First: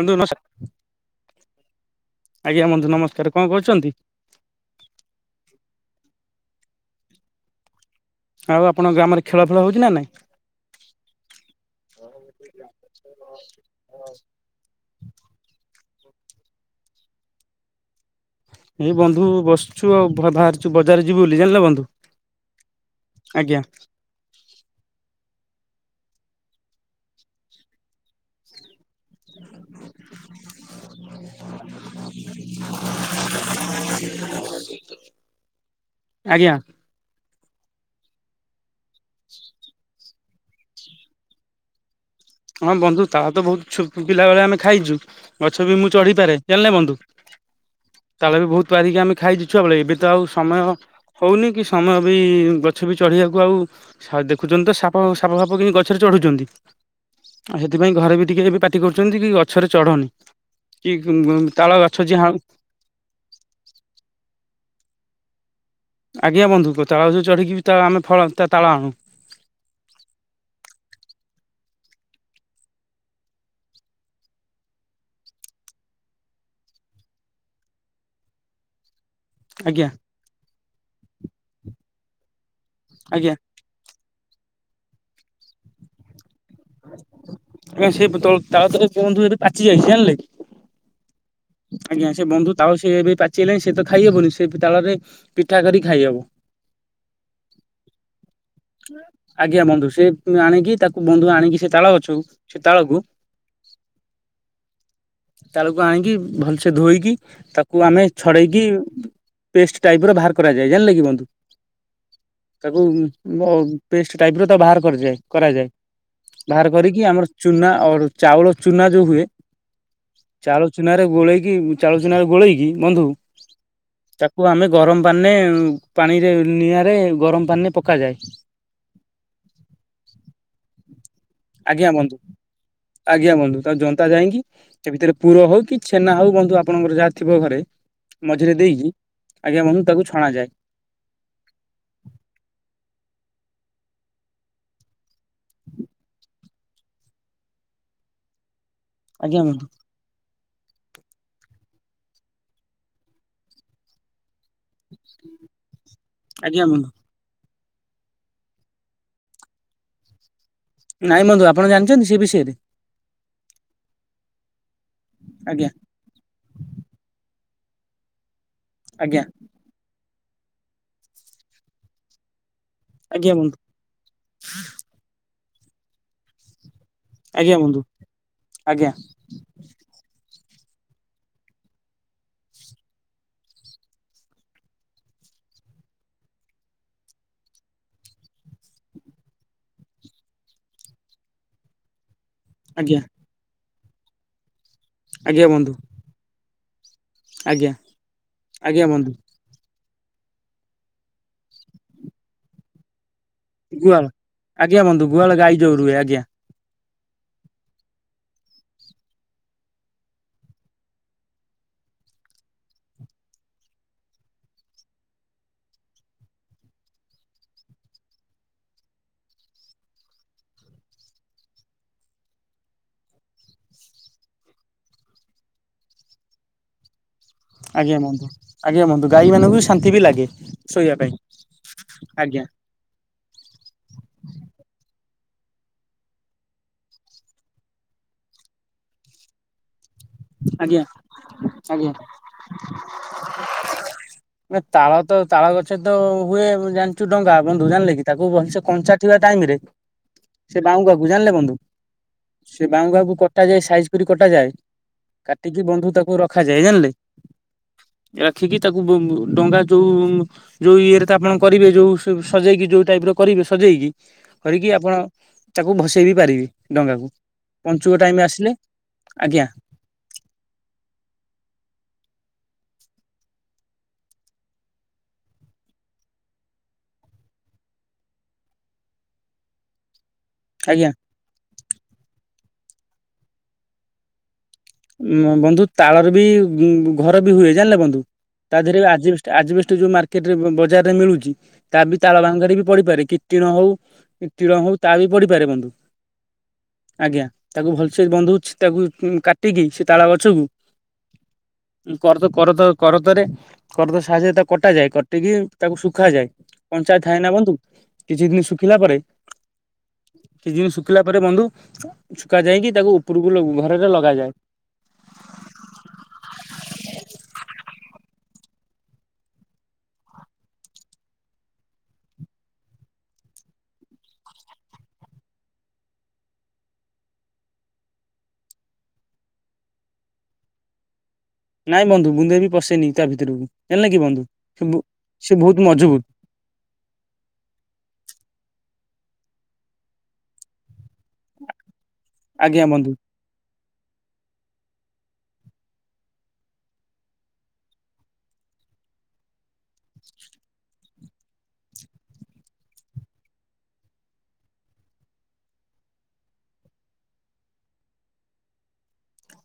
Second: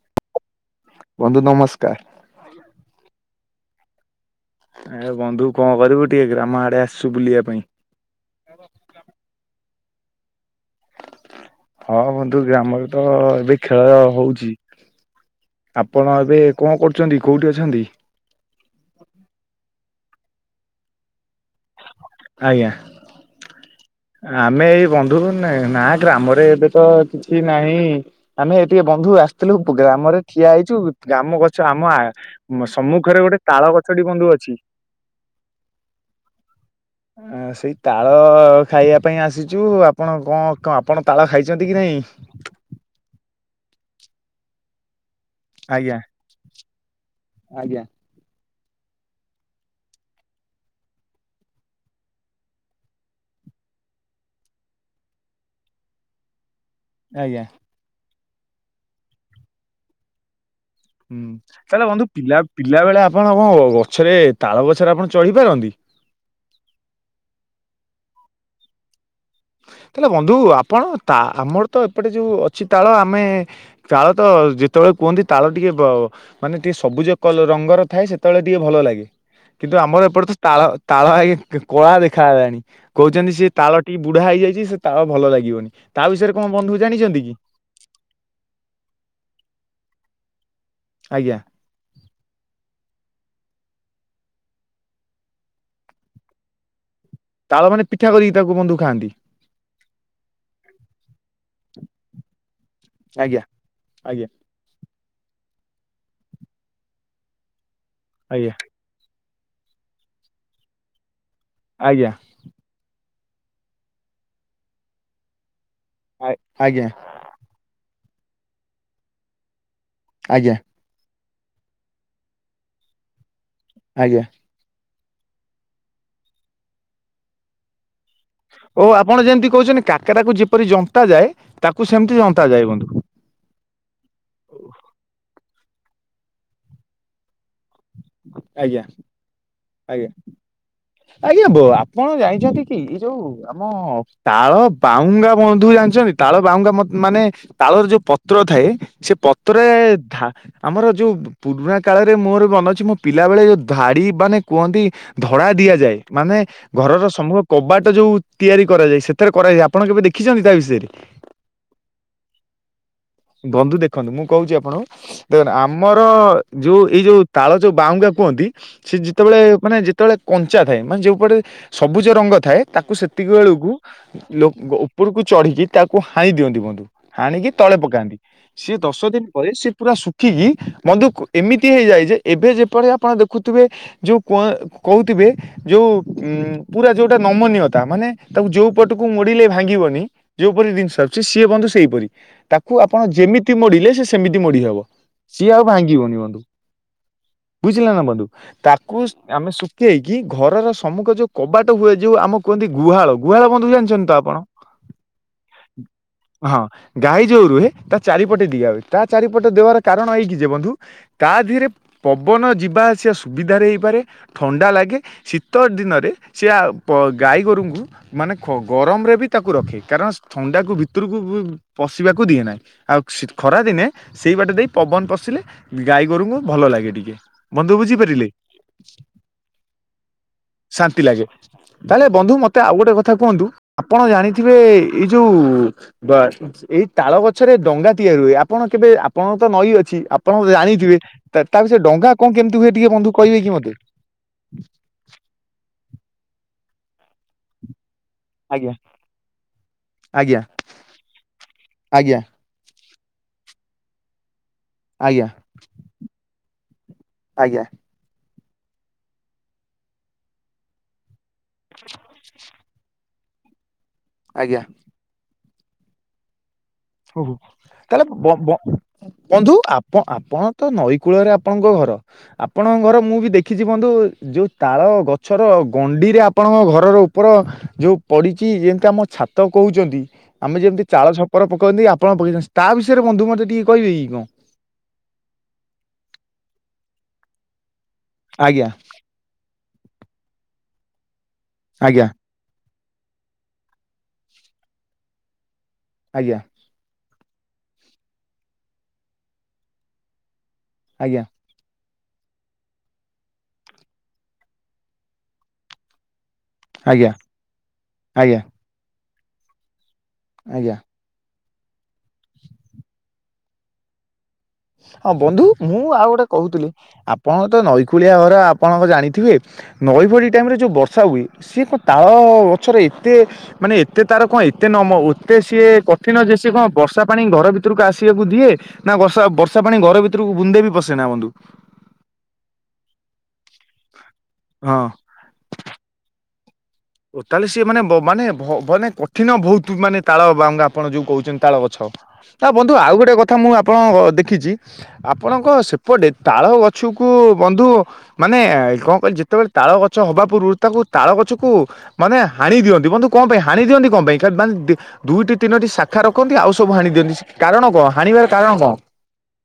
ବନ୍ଧୁ ନମସ୍କାର, ବନ୍ଧୁ ନମସ୍କାର। ଆଜ୍ଞା ବନ୍ଧୁ ନମସ୍କାର କଣ କରୁଚନ୍ତି। ଏ ବନ୍ଧୁ କଣ କରିବୁ ଟିକେ ଗ୍ରାମ ଆଡ଼େ ଆସିଛୁ ବୁଲିବା ପାଇଁ ଆଉ ଆପଣଙ୍କ ଗ୍ରାମରେ ଖେଳ ଫେଳ ହଉଛି ନା ନାଇଁ ହଁ ବନ୍ଧୁ ଗ୍ରାମରେ ତ ଏବେ ଖେଳ ହଉଛି। ଆପଣ ଏବେ କଁ କରୁଚନ୍ତି କୋଉଠି ଅଛନ୍ତି? ଏଇ ବନ୍ଧୁ ବସିଛୁ ଆଉ ବାହାରିଛୁ ବଜାର ଯିବୁ ବୋଲି ଜାଣିଲେ ବନ୍ଧୁ ଆଜ୍ଞା ଆଜ୍ଞା ଆମେ ଏଇ ବନ୍ଧୁ ଘରେ ନାଁ, ନାଁ ଗ୍ରାମରେ ଏବେ ତ କିଛି ନାହିଁ। ଆମେ ଏବେ ଟିକେ ବନ୍ଧୁ ଆସିଥିଲୁ ଗ୍ରାମରେ ଠିଆ ହେଇଛୁ ଗ୍ରାମ ଗଛ ଆମ ଆ ସମ୍ମୁଖରେ ଗୋଟେ ତାଳ ଗଛଟି ବନ୍ଧୁ ଅଛି। ଆଜ୍ଞା ଆଁ ସେଇ ତାଳ ଖାଇବା ପାଇଁ ଆସିଛୁ ଆଉ ଆପଣ କଁ ଆପଣ ତାଳ ଖାଇଚନ୍ତି କି ନାହିଁ? ହଁ ବନ୍ଧୁ ତାଳ ତ ବହୁତ ଛୋଟ ପିଲା ବେଳେ ଆମେ ଖାଇଚୁ। ଗଛ ବି ମୁଁ ଆଜ୍ଞା। ଚଢିପାରେ ଜଣିଲେ ବନ୍ଧୁ ଆଜ୍ଞା ତାଳବି ବହୁତ ପାରିକି ଆମେ ଖାଇଛୁ ଛୁଆବେଳେ ଏବେ ତ ଆଉ ସମୟ ହଉନି କି ସମୟ ବି ଗଛ ବି ଚଢ଼ିବାକୁ ଆଉ ଦେଖୁଚନ୍ତି ତ ସାପ ସାପଫାପ କେମିତି ଗଛରେ ଚଢୁଛନ୍ତି ଆଜ୍ଞା ଆଉ ସେଥିପାଇଁ ଘରେ ବି ଟିକେ ଏବେ ପାଟି କରୁଚନ୍ତି କି ଗଛରେ ଚଢନି କି ତାଳ ଗଛ ଯିଏ ହାଣୁଛି ପିଲାବେଳେ ଆପଣ କଣ ଗଛରେ ତାଳ ଗଛରେ ଆପଣ ଚଢ଼ିପାରନ୍ତି? ଆଜ୍ଞା ବନ୍ଧୁ ତାଳ ଗଛ ଚଢ଼ିକି ତ ଆମେ ଫଳ ତାଳ ଆଣୁ ତାହେଲେ ବନ୍ଧୁ ଆପଣ ତା ଆମର ତ ଏପଟେ ଯେଉଁ ଅଛି ତାଳ ଆମେ ତାଳ ତ ଯେତେବେଳେ କୁହନ୍ତି ତାଳ ଟିକେ ମାନେ ଟିକେ ସବୁଜ କଲର ରଙ୍ଗର ଥାଏ ସେତେବେଳେ ଟିକେ ଭଲ ଲାଗେ। କିନ୍ତୁ ଆଜ୍ଞା। ଆମର ଏପଟ ତ ତାଳ ତାଳ ଆଜ୍ଞା କଳା ଦେଖା ହେଲାଣି କହୁଛନ୍ତି ଆଜ୍ଞା ସେ ତାଳ ବୁଢା ହେଇଯାଇଛି ସେ ତା ଭଲ ଲାଗିବନି ତା ବିଷୟରେ କଣ ବନ୍ଧୁ ଜାଣିଛନ୍ତି କି? ସେ ତାଳ ତଳେ ବନ୍ଧୁ ଏ ପାଚି ଯାଇଛି ଜଣିଲେ କି ଆଜ୍ଞା ଆଜ୍ଞା ସେ ବନ୍ଧୁ ତାଳ ସେ ଏବେ ପାଚିଗଲଣି ସେ ତ ଖାଇହବନି ସେ ତାଳରେ ପିଠା କରିକି ଖାଇହବ। ତାଳ ମାନେ ପିଠା କରିକି ତାକୁ ବନ୍ଧୁ ଖାଆନ୍ତି। ଆଜ୍ଞା ବନ୍ଧୁ ସେ ଆଣିକି ତାକୁ ବନ୍ଧୁ ଆଣିକି ସେ ତାଳ ଗଛକୁ ସେ ତାଳକୁୁ ଆଜ୍ଞା ଆଜ୍ଞା ତାଳକୁ ଆଣିକି ଭଲସେ ଧୋଇକି ତାକୁ ଆମେ ଆଜ୍ଞା ଛଡେଇକି ପେଷ୍ଟ ଟାଇପି ରେ ବାହାର କରାଯାଏ ଜାଣିଲେ କି ବନ୍ଧୁ ଆଜ୍ଞା ତାକୁ ପେଷ୍ଟ ଟାଇପ ର ତା ବାହାର କରାଯାଏ ଆ ବାହାର ଆଜ୍ଞା କରିକି ଆମର ଚୁନା ଅର ଚାଉଳ ଚୁନା ଯୋଉ ହୁଏ ଆଜ୍ଞା ଚାଉଳ ଚୁନାରେ ଗୋଳେଇକି ଚାଉଳ ଚୁନାରେ ଗୋଳେଇକି ବନ୍ଧୁ ଆଜ୍ଞା ତାକୁ ଆମେ ଗରମ ପାଣିରେ ପାଣିରେ ନିଆଁରେ ଗରମ ପାଣିରେ ପକାଯାଏ ଓ ଆପଣ ଯେମିତି କହୁଛନ୍ତି କାକରା କୁ ଯେପରି ଜନ୍ତା ଯାଏ ତାକୁ ଆଜ୍ଞା ସେମିତି ବନ୍ଧୁ ଜନ୍ତା ଯାଏ ବନ୍ଧୁ। ଆଜ୍ଞା ବନ୍ଧୁ ତ ଜନ୍ତା ଯାଇକି ସେ ଭିତରେ ପୁର ହଉ କି ଛେନା ହଉ ବନ୍ଧୁ ଆପଣଙ୍କର ଯାହା ଥିବ ଘରେ ମଝିରେ ଆଜ୍ଞା ଦେଇକି ଆଜ୍ଞା ବନ୍ଧୁ ତାକୁ ଛଣା ଯାଏ ଆଜ୍ଞା ବୋ ଆପଣ ଜାଣିଛନ୍ତି କି ଏଇ ଯୋଉ ଆମ ତାଳ ବାଉଙ୍ଗା ବନ୍ଧୁ ଜାଣିଛନ୍ତି ତାଳ ବାହୁଙ୍କା ମାନେ ତାଳର ଯୋଉ ପତ୍ର ଥାଏ ସେ ଆଜ୍ଞା ବନ୍ଧୁ ପତ୍ରରେ ଧା ଆମର ଯୋଉ ପୁରୁଣା କାଳରେ ମୋର ମନ ଅଛି ମୋ ପିଲାବେଳେ ଯୋଉ ଧାଡି ମାନେ କୁହନ୍ତି ଧଡା ଦିଆଯାଏ ମାନେ ଆଜ୍ଞା ବନ୍ଧୁ ଘର ସମ କବାଟ ଯୋଉ ତିଆରି କରାଯାଏ ସେଥିରେ କରାଯାଇଛି ଆପଣ କେବେ ଦେଖିଛନ୍ତି ତା ବିଷୟରେ ନାଇଁ ବନ୍ଧୁ ଆପଣ ଜାଣିଛନ୍ତି ସେ ବିଷୟରେ ବନ୍ଧୁ ଦେଖନ୍ତୁ ମୁଁ କହୁଛି ଆପଣଙ୍କୁ ଦେଖନ୍ତୁ ଆଜ୍ଞା ଆମର ଯୋଉ ଏଇ ଯୋଉ ତାଳ ଯୋଉ ବାଉଙ୍ଗା କୁହନ୍ତି ସେ ଆଜ୍ଞା ଯେତେବେଳେ ମାନେ ଯେତେବେଳେ କଞ୍ଚା ଥାଏ ମାନେ ଯୋଉପଟେ ସବୁଜ ରଙ୍ଗ ଥାଏ ତାକୁ ସେତିକି ଆଜ୍ଞା ବନ୍ଧୁ ବେଳକୁ ଲୋକ ଉପରକୁ ଚଢ଼ିକି ତାକୁ ହାଣି ଦିଅନ୍ତି ବନ୍ଧୁ ହାଣିକି ଆଜ୍ଞା ତଳେ ବନ୍ଧୁ ପକାନ୍ତି ସିଏ ଆଜ୍ଞା ଦଶ ଦିନ ପରେ ସିଏ ପୁରା ସୁ ଶୁଖିକି ଦେଖିକି ବନ୍ଧୁ ଏମିତି ହେଇଯାଏ ଯେ ଏବେ ଯେପରି ଆପଣ ଦେଖୁଥିବେ ଯୋଉ କ କହୁଥିବେ ଯୋଉ ଉଁ ପୁରା ଯୋଉଟା ନମନୀୟତା ମାନେ ତାକୁ ଯୋଉ ପଟକୁ ମୋଡିଲେ ଭାଙ୍ଗିବନି ଯୋଉପରି ଜିନିଷ ଆସୁଛି ସିଏ ବନ୍ଧୁ ସେଇପରି ତାକୁ ତାକୁ ଆପଣ ଆଜ୍ଞା ଯେମିତି ମୋଡିଲେ ସେ ସେମିତି ମୋଡି ହବ ଆଜ୍ଞା ସିଏ ଆଉ ବନ୍ଧୁ ଭାଙ୍ଗିବନି ବନ୍ଧୁ ଆଜ୍ଞା ବୁଝିଲ ନା ବନ୍ଧୁ ଆଜ୍ଞା ତାକୁ ବନ୍ଧୁ ଆମେ ଶୁଖେଇ କି ଘରର ସମ୍ମୁଖ ଯୋଉ କବାଟ ହୁଏ ଯଉ ଆମକୁ କୁହନ୍ତି ଗୁହାଳକୁ ଗୁହାଳ ବନ୍ଧୁ ଗୁହାଳ ଜାଣିଛନ୍ତି ତ ଆପଣ ଆଜ୍ଞା ବନ୍ଧୁ ଗୁହାଳ ଗାଈ ଯୋଉ ରୁହେ ଆଜ୍ଞା ହଁ ଗାଈ ଯୋଉ ରୁହେ ତା ଚାରିପଟେ ଦିଆ ହୁଏ ତା ଚାରିପଟେ ଦେବାର କାରଣ ଏଇକି ଯେ ବନ୍ଧୁ ତା ଦେହରେ ପବନ ଯିବା ଆସିବା ସୁବିଧାରେ ହେଇପାରେ ଥଣ୍ଡା ଲାଗେ ଶୀତ ଦିନରେ ସେ ଗାଈ ଗୋରୁଙ୍କୁ ମାନେ ଗରମରେ ବି ତାକୁ ରଖେ କାରଣ ଥଣ୍ଡାକୁ ଭିତରକୁ ପଶିବାକୁ ଦିଏ ନାହିଁ। ଆଉ ଖରା ଦିନେ ସେଇ ବାଟେ ଦେଇ ପବନ ପଶିଲେ ଗାଈ ଗୋରୁଙ୍କୁ ଭଲ ଲାଗେ ଟିକେ। ଆଜ୍ଞା ବନ୍ଧୁ ଆଜ୍ଞା ବନ୍ଧୁ ଗାଈ ମାନଙ୍କୁ ବି ଶାନ୍ତି ବି ଲାଗେ ଶୋଇବା ଶାନ୍ତି ପାଇଁ ଲାଗେ ତାହେଲେ ବନ୍ଧୁ ଆଜ୍ଞା ମତେ ଆଉ ଗୋଟେ କଥା କୁହନ୍ତୁ ଆପଣ ଜାଣିଥିବେ ଏଇ ଯୋଉ ବା ଏଇ ତାଳ ଗଛରେ ଡଙ୍ଗା ତିଆରି ହୁଏ ଆପଣ କେବେ ଆପଣଙ୍କ ତ ନଈ ଅଛି। ଆପଣ ଆଜ୍ଞା ଜାଣିଥିବେ। ତା ବିଷୟରେ ଆଜ୍ଞା ଡଙ୍ଗା କଣ କେମିତି ହୁଏ ଟିକେ ବନ୍ଧୁ କହିବେ କି ମୋତେ? ନା ତାଳ ତ ତାଳ ଗଛ ତ ହୁଏ ଜାଣିଛୁ, ଡଙ୍ଗା ଆପଣ ଜାଣିଲେ କି। ତାକୁ ସେ ଗଛ ଆଜ୍ଞା କଞ୍ଚା ଥିବା ଟାଇମ୍ ରେ ଆଜ୍ଞା ସେ ବାହୁଙ୍ଗାକୁ ଜାଣିଲେ ବନ୍ଧୁ ଆଜ୍ଞା ସେ ବାହୁଙ୍ଗା କୁ କଟା ଯାଏ, ସାଇଜ୍ କରି କଟାଯାଏ। ଆଜ୍ଞା କାଟିକି ବନ୍ଧୁ ତାକୁ ରଖାଯାଏ ଜାଣିଲି। ଆଜ୍ଞା ରାଖିକି ତାକୁ ଡଙ୍ଗା ଯୋଉ ଯୋଉ ଇଏରେ ତା ଆପଣ କରିବେ ଯେଉଁ ସଜେଇକି ଯେଉଁ ଟାଇପର କରିବେ ସଜେଇକି। ଆଜ୍ଞା କରିକି ଆପଣ ତାକୁ ଭସେଇ ବି ପାରିବି। ହଉ ହଉ ତାହାଲେ ବ ବ ଆଜ୍ଞା ବନ୍ଧୁ ଆପଣ ତ ନଈ କୂଳରେ ଆପଣଙ୍କ ଘର ଆପଣଙ୍କ ଘର ମୁଁ ବି ଦେଖିଛି ବନ୍ଧୁ। ଯେଉଁ ତାଳ ଗଛର ଗଣ୍ଡିରେ ଆପଣଙ୍କ ଘରର ଉପର ଯେଉଁ ପଡ଼ିଛି। ଯେମିତି ଆମ ଛାତ ତ କହୁଛନ୍ତି। ଆମେ ଆଜ୍ଞା ଯେମିତି ଚାଳ ଛପର ପକାଉଛନ୍ତି। ଆପଣ ପକେଇଛନ୍ତି ତା ବିଷୟରେ ବନ୍ଧୁ ମୋତେ ଟିକେ କହିବେ କି କଣ? ଉ ବନ୍ଧୁ ତାଳରେ ବି ଘର ବି ହୁଏ। ଜାଣିଲେ ବନ୍ଧୁ ତା ଆଜ୍ଞା ଦେହରେ ଆଜ ଆଜବେଷ୍ଟ ଯୋଉ ମାର୍କେଟରେ ବଜାରରେ ମିଳୁଛି ତା ବି ଆଜ୍ଞା ତାଳ ଭାଙ୍ଗ ବି ପଡିପାରେ କି? ଟିଣ ହଉ ଟିଣ ହଉ ତା ବି ପଢିପାରେ ବନ୍ଧୁ। ଆଜ୍ଞା। ଆଜ୍ଞା ତାକୁ ଭଲସେ ବନ୍ଧୁ ହଉଛି ତାକୁ କାଟିକି ସେ ତାଳ ଗଛକୁ ଆଜ୍ଞା ବଡ଼ କର କର କରଦରେ କରତ ସାହାଯ୍ୟରେ ତାକୁ କଟାଯାଏ। କାଟିକି ତାକୁ ଶୁଖାଯାଏ। କଞ୍ଚା ଆଜ୍ଞା ଥାଏ ନା ବନ୍ଧୁ। କିଛି ଆଜ୍ଞା ଦିନ ଶୁଖିଲା ପରେ କିଛି ଆଜ୍ଞା ଆଜ୍ଞା। ଦିନ ଶୁଖିଲା ଉପରେ ବନ୍ଧୁ ଛୁକା ଯାଇକି। ତାକୁ ଉପରକୁ ଘରରେ ଲଗାଯାଏ। ହଁ ବନ୍ଧୁ ମୁଁ ଆଉ ଗୋଟେ କହୁଥିଲି। ଆପଣ ତ ନଈକଳିଆ ଘର ଆପଣତ ଜାଣିଥିବେ? ନଈ ବଡ଼ି ଟାଇମ୍ ରେ ଯେଉଁ ବର୍ଷା ହୁଏ ସିଏ କଣ ତାଳ ଗଛରେ ଏତେ ମାନେ ଏତେ ତାର କଣ ଏତେ ନ ଏତେ ସିଏ କଠିନ ଯେ ସିଏ କଣ ବର୍ଷା ପାଣି ଘର ଭିତରକୁ ଆସିବାକୁ ଦିଏ? ନା ବର୍ଷା ବର୍ଷା ପାଣି ଘର ଭିତରକୁ ବୁନ୍ଦେ ବି ପଶେ ନା ବନ୍ଧୁ। ନାଇଁ ବନ୍ଧୁ ବୁନ୍ଦେ ବି ପଶେନି ତା ଭିତରକୁ ହେଲା କି ବନ୍ଧୁ, ହଁ। ସେ ବହୁତ ମଜବୁତ। ଓ ତାହେଲେ ସିଏ ମାନେ ମାନେ ମାନେ କଠିନ ବହୁତ ମାନେ ତାଳ ବା ଆପଣ ଯୋଉ କହୁଛନ୍ତି। ତାଳ ଗଛ ତା ବନ୍ଧୁ ଆଉ ଗୋଟେ କଥା ମୁଁ ଆପଣଙ୍କ ଦେଖିଛି। ଆପଣଙ୍କ ସେପଟେ ତାଳ ଗଛକୁ ବନ୍ଧୁ ମାନେ କଣ କହିଲେ ଯେତେବେଳେ ତାଳ ଗଛ ହବା ପୂର୍ବରୁ ତାକୁ ତାଳ ଗଛକୁ। ମାନେ ହାଣି ଦିଅନ୍ତି ବନ୍ଧୁ କଣ ପାଇଁ ହାଣି ଦିଅନ୍ତି କଣ ପାଇଁ। ଦୁଇଟି ତିନୋଟି ଶାଖା ରଖନ୍ତି। ଆଉ ସବୁ ହାଣି ଦିଅନ୍ତି। କାରଣ କଣ ହାଣିବାର କାରଣ କଣ?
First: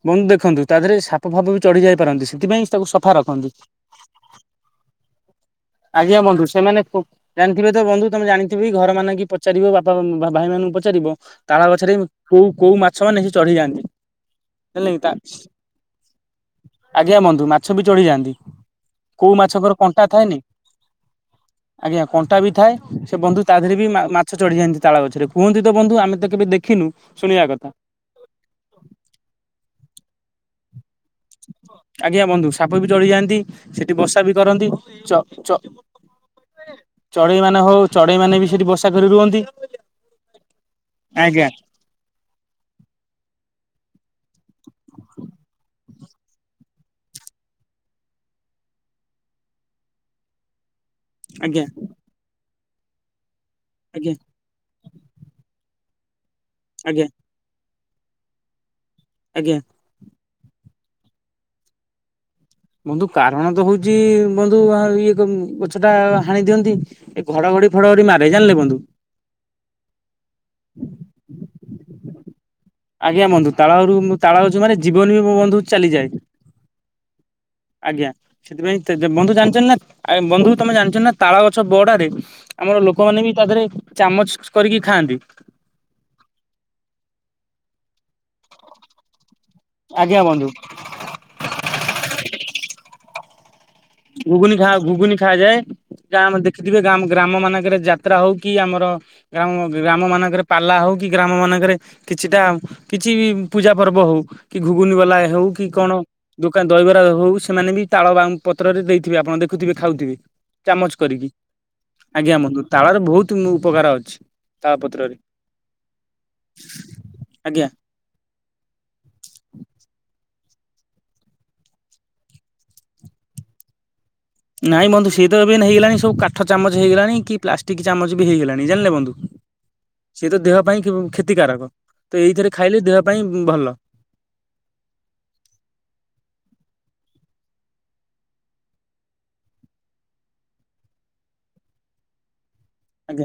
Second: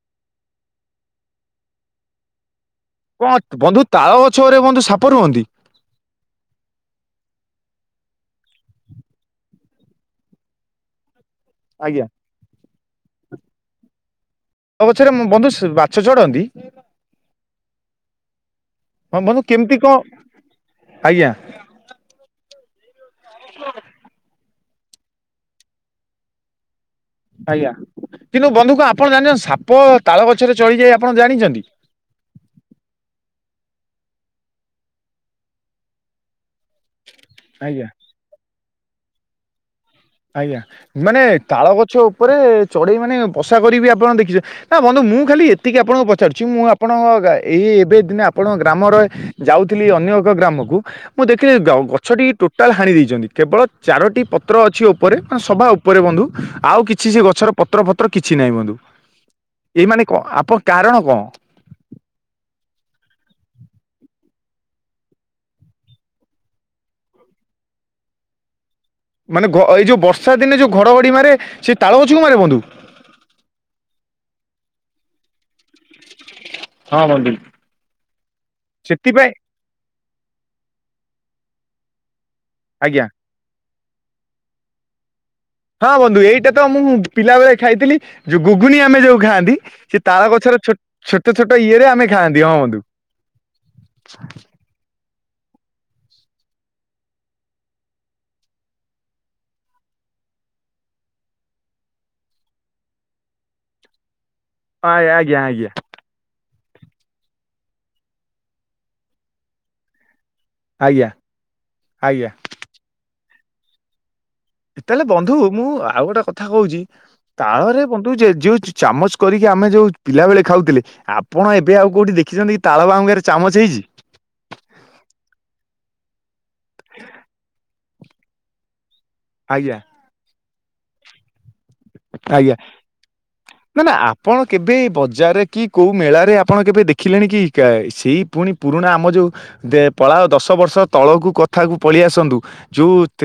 ବନ୍ଧୁ ଦେଖନ୍ତୁ ତା ଦେହରେ ସାପ ଫାପ ବି ଚଢି ଯାଇ ପାରନ୍ତି ସେଥିପାଇଁ ତାକୁ ସଫା କଣ ରଖନ୍ତି ବନ୍ଧୁ ତାଳ ଗଛରେ ମଧ୍ୟ ସାପ ରୁହନ୍ତି? ଆଜ୍ଞା ବନ୍ଧୁ ସେମାନେ ଖୁବ୍? ଜାଣିଥିବେ ତ ବନ୍ଧୁ ତମେ ଜାଣିଥିବେ? କି ଘର ମାନ କି ପଚାରିବ ବାପା ଭାଇ ମାନଙ୍କୁ ପଚାରିବ। ତାଳ ଗଛରେ ଆଜ୍ଞା କୋଉ କୋଉ ମାଛ ମାନେ ଚଢ଼େଇ ଯାଆନ୍ତି? ହେ ତାଳ ଗଛରେ ବନ୍ଧୁ ବାଛ ଚଢନ୍ତି ଆଜ୍ଞା ବନ୍ଧୁ ମାଛ ବି ଚଢିଯାଆନ୍ତି। ହଁ କୋଉ ବନ୍ଧୁ ମାଛ କେମିତି ପର କଣ କଣ୍ଟା ଥାଏନି। ଆଜ୍ଞା ଆଜ୍ଞା! କଣ୍ଟା ବି ଥାଏ ସେ ବନ୍ଧୁ ତା ଦେହରେ ବି ମାଛ ଚଢ଼ିଯାଆନ୍ତି ତାଳ ଗଛରେ। କୁହନ୍ତି ତ ବନ୍ଧୁ ଆମେ ତ କେବେ ଦେଖିନୁ। ଶୁଣିବା କଥା। ଆଜ୍ଞା! କିନ୍ତୁ ବନ୍ଧୁ କଣ ଆପଣ ଜାଣିଛନ୍ତି ସାପ ତାଳ ଗଛରେ ଚଢିଯାଏ ଆପଣ ଜାଣିଛନ୍ତି। ଆଜ୍ଞା ବନ୍ଧୁ ସାପବି ଚଢିଯାଆନ୍ତି ସେଠି ବସାବି କରନ୍ତି ଚ ଚ [unintelligible] ଚଢେଇ ମାନେ ହଉ ଆଜ୍ଞା ଚଢେଇ ମାନେବି ସେଠି ବସା କରି ରୁହନ୍ତି? ଆଜ୍ଞା। ମାନେ ଆଜ୍ଞା ତାଳ ଗଛଉପରେ ଚଢେଇମାନେ ବସା କରିବି ଆପଣ ଦେଖିଛନ୍ତି? ନା ବନ୍ଧୁ ମୁଁ ଖାଲି ଏତିକି ଆପଣଙ୍କୁ ପଚାରୁଚି, ମୁଁ ଆପଣଙ୍କ ଏଇ ଏବେ ଦିନେ ଆପଣଙ୍କ ଗ୍ରାମରେ ଯାଉଥିଲି ଅନ୍ୟ ଏକ ଗ୍ରାମକୁ ମୁଁ ଦେଖିଲି ଆଜ୍ଞା ଗଛଟି ଟୋଟାଲ୍ ହାଣି ଦେଇଚନ୍ତି, କେବଳ ଆଜ୍ଞା ଚାରୋଟି ପତ୍ର ଅଛି ଓପ୍ ଉପରେ, ହଁ ସଭା ଉପରେ ବନ୍ଧୁ, ଆଉ ଆଜ୍ଞା କିଛି ସେ ଗଛର ପତ୍ର ଫତ୍ର କିଛି ନାହିଁ ବନ୍ଧୁ। ଆଜ୍ଞା। ଏଇମାନେ କଣ, ଆପଣ କାରଣ କଣ? ବନ୍ଧୁ କାରଣ ତ ହଉଚି ବନ୍ଧୁ ଇଏ, ଗଛଟା ହାଣି ଦିଅନ୍ତି। ଏ ଘଡଘଡି ଫଡଘଡି ମାରେ, ଜାଣିଲେ ବନ୍ଧୁ? ମାନେ ଗ ଏଇ ଯୋଉ ବର୍ଷା ଦିନେ ଯୋଉ ଘଡ଼ଘଡ଼ି ମାରେ, ସେ ତାଳ ଗଛକୁ ମାରେ ବନ୍ଧୁ? ଆଜ୍ଞା ବନ୍ଧୁ, ତାଳରୁ ତାଳଗଛକୁ ମାରେ, ଜୀବନ ବି ବନ୍ଧୁ ଚାଲିଯାଏ, ହଁ ବନ୍ଧୁ। ଆଜ୍ଞା, ସେଥିପାଇଁ ବନ୍ଧୁ ଜାଣିଚନ୍ତି ନା ଆଏ ବନ୍ଧୁ ତମେ ଜାଣିଚନା ତାଳଗଛ ବଅଡାରେ, ଆମର ଆଜ୍ଞା ଲୋକମାନେବି ତାଦେହରେ ଚାମଚ୍ କରିକି ଖାଆନ୍ତି। ହଁ ବନ୍ଧୁ ଏଇଟାତ ମୁଁ ପିଲାବେଳେ ଖାଇଥିଲି, ଯୋଉ ଗୁଗୁନି ଆମେ ଯୋଉ ଖାଆନ୍ତି ସେ ଆଜ୍ଞା ବନ୍ଧୁ ତାଳଗଛର ଛୋଟ ଛୋଟ ଇଏରେ ଆମେ ଖାଆନ୍ତି, ହଁ ବନ୍ଧୁ ଘୁଗୁନି ଖା ଘୁଗୁନି ଖାଆଯାଏ। ଯାହା ଆମ ଦେଖିଥିବେ, ଗାଁ ଗ୍ରାମ ମାନଙ୍କରେ ଯାତ୍ରା ହଉକି ଆମର ଗ୍ରାମ ଗ୍ରାମ ମାନଙ୍କରେ ପାଲା ହଉ କି, ଗ୍ରାମ ମାନଙ୍କରେ କିଛିଟା, କିଛି ପୂଜା ପର୍ବ ହଉ କି ଘୁଗୁନ ହଁ ବାଲା ଆଜ୍ଞା ହଉ କି ଆଜ୍ଞା କଣ, ଦୋକାନ ଦହିବରା ହଉ, ସେମାନେ ବି ତାଳବାହୁ ପତ୍ରରେ ଦେଇଥିବେ ଆପଣ ଦେଖୁଥିବେ, ଖାଉଥିବେ ଚାମଚ ଆଜ୍ଞା କରିକି, ଆଜ୍ଞା ଆମକୁ ତାଳରେ ବହୁତ୍ ଉପକାର ଅଛି। ତାଳ ତାହେଲେ ପତ୍ରରେ ବନ୍ଧୁ ମୁଁ ଆଉ ଗୋଟେ କଥା କହୁଚି, ଆଜ୍ଞା। ତାଳରେ ବନ୍ଧୁ ଯେ ଯେଉଁ ଚାମଚ୍ କରିକି ଆମେ ଯୋଉ ପିଲାବେଳେ ଖାଉଥିଲେ ଆପଣ ଏବେ ଆଉ କୋଉଠି ଦେଖିଚନ୍ତିକି, ତାଳ ବାହୁଙ୍ଗାରେ ଚାମଚ୍ ହେଇଚି? ନାଇଁ ବନ୍ଧୁ, ସେତ ଏବେ ହେଇଗଲାଣି, ସବୁ କାଠ ଚାମଚ ହେଇଗଲାଣି, କି ପ୍ଲାଷ୍ଟିକ ଚାମଚବି ହେଇଗଲାଣି, ଜାଣିଲେ ବନ୍ଧୁ? ଆଜ୍ଞା। ସିଏତ ଦେହ ପାଇଁ କ୍ଷତିକାରକ। ତ ଏଇଥିରେ ଆଜ୍ଞା, ଖାଇଲେ ଦେହ ପାଇଁ ଭଲ ମାନେ ଆପ୍ ଆପଣ କେବେ ବଜାରରେ କି କୋଉ ମେଳାରେ ଆପଣ କେବେ ଦେଖିଲେଣିକି, କେ ସେଇ ପୁଣି ପୁରୁଣା ଆମ ଯୋଉ ଦେ ପଳାଅ, ଦଶ ବର୍ଷ ତଳକୁ କଥାକୁ ପଳେଇଆସନ୍ତୁ ଯୋଉ ଆଜ୍ଞା।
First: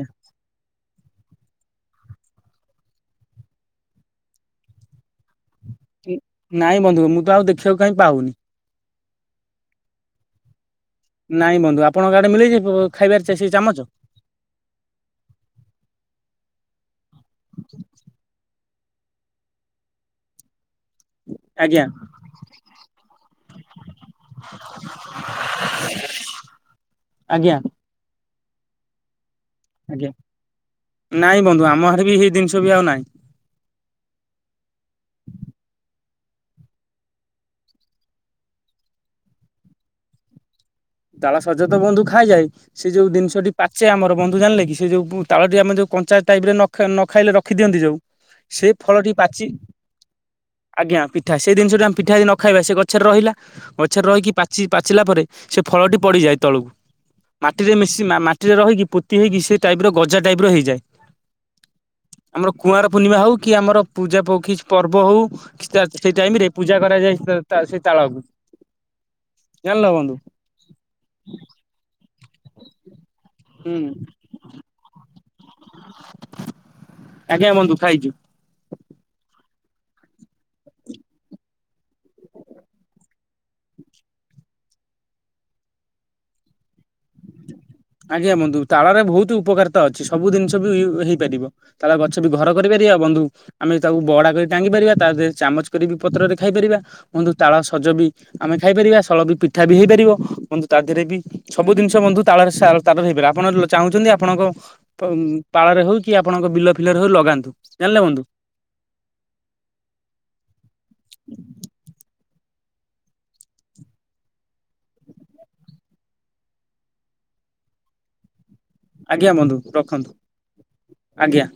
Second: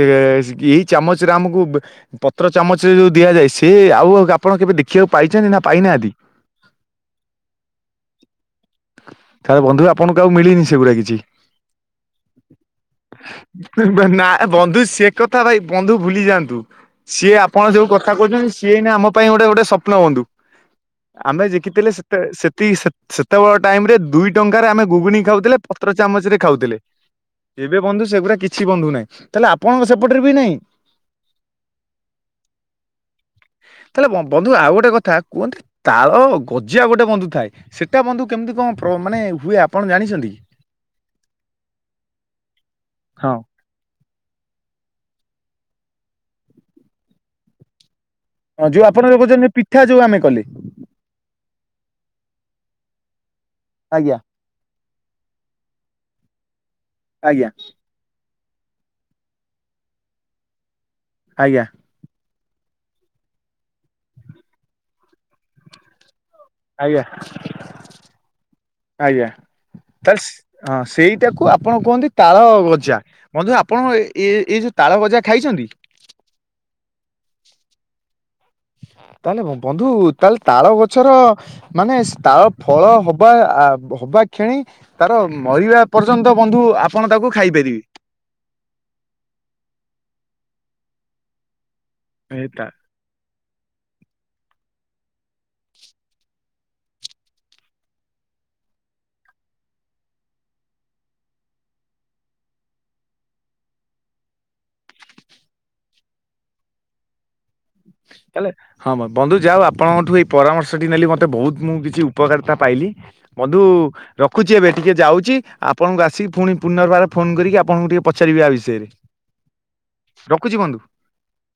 ଏଇ ଚାମଚରେ ଆମକୁ ପତ୍ର ଚାମଚରେ ଯଉ ଦିଆଯାଏ ସିଏ ଆଉ ଆପଣ କେବେ ଦେଖିବାକୁ ପାଇଚନ୍ତି ନା? ପାଇନାହାନ୍ତି? ନାଇଁ ବନ୍ଧୁ, ମୁଁତ ଆଉ ଦେଖିବାକୁ କାଇଁ ପାଉନି? ଆରେ ବନ୍ଧୁ ଆଣଙ୍କୁ ଆଉ ମିଳିନି ସେଗୁରା କିଛି ନାଇଁ ବନ୍ଧୁ, ଆପଣଙ୍କ ଆଡେ ମିଳେକି ଖାଇବାରେ ସେ ସେଇଚାମଚ ଏ ବନ୍ଧୁ ସେ କଥା ଭାଇ, ବନ୍ଧୁ ଭୁଲି ଯାଆନ୍ତୁ, ସିଏ ଆପଣ ଯୋଉ କଥା କହୁଚନ୍ତି ସିଏ ଏଇନା ଆମପାଇଁ ଗୋଟେ ଗୋଟେ ସପ୍ନ ବନ୍ଧୁ। ଆମେ ଆଜ୍ଞା ଦେଖିଥିଲେ ସେତେ ସେତି ସେତେବେଳେ ଟାଇମ୍ ରେ ଦୁଇ ଟଙ୍କାରେ ଆମେ ଘୁଗୁନି ଖାଉଥିଲେ, ପ ପତ୍ର ଚାମଚରେ ଖାଉଥିଲେ, ଆଜ୍ଞା ଏବେ ବନ୍ଧୁ ସେଗୁଡା କିଛି ବନ୍ଧୁ ନାହିଁ, ତାହେଲେ ଆପଣଙ୍କ ଆଜ୍ଞା ସେପଟରେବି ନାହିଁ? ନାଇଁ ବନ୍ଧୁ, ଆମ ଆଡେ ବି ହେଇ ଜିନଷବି ଆଉ ନାହିଁ। ତାହେଲେ ବନ୍ଧୁ ଆଉ ଗୋଟେ କଥା, କୁହନ୍ତି ତାଳ ଗଜିଆ ଗୋଟେ ବନ୍ଧୁ ଥାଏ ସେଟା ବନ୍ଧୁ କେମିତି କଣ ପ୍ର ମାନେ ହୁଏ, ଆପଣ ଜାଣିଚନ୍ତି କି? ତାଳ ସଜତ ବନ୍ଧୁ ଖାଆଯାଏ, ସେଯୋଉ ହଁ ଜିନିଷଟି ପାଚେ ଆମର, ବନ୍ଧୁ ଜାଣିଲେକି, ସେଯୋଉ ତାଳଟି ଆମେ ଯୋଉ କଞ୍ଚା ଟାଇପ୍ ରେ ନ ଖାଇଲେ, ନଖାଇଲେ ରଖିଦିଅନ୍ତି ଯୋଉ ସେ ଫଳଟି ପାଚି କଲି ଆଜ୍ଞା ପିଠା ସେ ଜିନିଷ ଆମ ପିଠା ଯଦି ନ ଖାଇବା ସେ ଗଛରେ ରହିଲା ଗଛରେ ଆଜ୍ଞା ରହିକି ପା ଚି ପାଚିଲା ପରେ ସେ ଫଳଟି ପଡିଯାଏ ତଳକୁ ଆଜ୍ଞା ମାଟିରେ ମିଶି ମା ମା ରେ ରହିକି ପୋତି ହେଇକି ସେଇ ଟାଇପପ ର ଗଜା ଟାଇପ ର ହେଇାଯାଏ। ଆଜ୍ଞା। ଆମର କୁଆର ପୂର୍ଣ୍ଣିମା ହଉ କି ଆମର ପୂଜା କି ପର୍ବ ହଉ କି ସେଇ ଟାଇମ ରେ ପୂଜା ଆଜ୍ଞା କରାଯାଏ ସେଇ ତା ତାଳକୁ ଆଜ୍ଞା ଜାଣିଲ ବନ୍ଧୁ। ତାହେଲେ ହଁ ସେଇଟାକୁ ଆପଣ କୁହନ୍ତି ତାଳ ଗଜା ବନ୍ଧୁ ହୁଁ ଆପଣ ଏ ଏ ଏ ଯେଉଁ ତାଳ ଗଜା ଖାଇଛନ୍ତି? ଆଜ୍ଞା ବନ୍ଧୁ ଖାଇଚୁ। ତାହେଲେ ବନ୍ଧୁ ତାହେଲେ ତାଳ ଗଛର ମାନେ ତାଳ ଫଳ ହବା ହବା କ୍ଷଣି ତାର ମରିବା ପର୍ଯ୍ୟନ୍ତ ବନ୍ଧୁ ଆପଣ ତାକୁ ଖାଇପାରିବେ। ଆଜ୍ଞା ବଧୁ ତାଳରେ ବହୁତ ଉପକାରିତା ଅଛି ସବୁ ଜିନିଷ ବି ହେଇପାରିବ। ତାଳ ଗଛ ବି ଏ ଘର ତା କରିପାରିବା। ବନ୍ଧୁ ଆମେ ତାକୁ ବରଡା କରି ଟାଙ୍ଗି ପାରିବା ତାରେ ଚାମଚ କରି ବି ପତ୍ରରେ ଖାଇପାରିବା। ହୁନ୍ତୁ ତାଳ ସଜ ବି ଆମେ ଖାଇପାରିବା ସଳ ବି ପିଠା ବି ହେଇପାରିବ ବନ୍ଧୁ ତା ଦେହରେ ବି ସବୁ ଜିନିଷ ବନ୍ଧୁ ତାଳ [unintelligible] ତାଳରେ ହେଇପାରେ ଆପଣ ଚାହୁଁଛନ୍ତି ଆପଣଙ୍କ ପାଳରେ ହଉ କି ଆପଣଙ୍କ ବିଲ ଫିଲରେ ହଉ ଲଗାନ୍ତୁ ଜାଣିଲେ ବନ୍ଧୁ। କହଲେ ହଁ ବନ୍ଧୁ ଯାଅ ଆପଣଙ୍କଠୁ ଏଇ ପରାମର୍ଶ ଟି ନେଲି ମତେ ବହୁତ ମୁଁ କିଛି ଉପକାରିତା ପାଇଲି। ବନ୍ଧୁ ରଖୁଛି ଏବେ ଟିକେ ଯାଉଛି ଆପଣଙ୍କୁ ଆସିକି ପୁଣି ପୁନର୍ବାର ଫୋନ କରିକି ଆପଣଙ୍କୁ ଟିକେ ପଚାରିବି ଆ ବିଷୟରେ। ଆଜ୍ଞା ବନ୍ଧୁ ରଖନ୍ତୁ ରଖୁଛି ବନ୍ଧୁ। ଆଜ୍ଞା।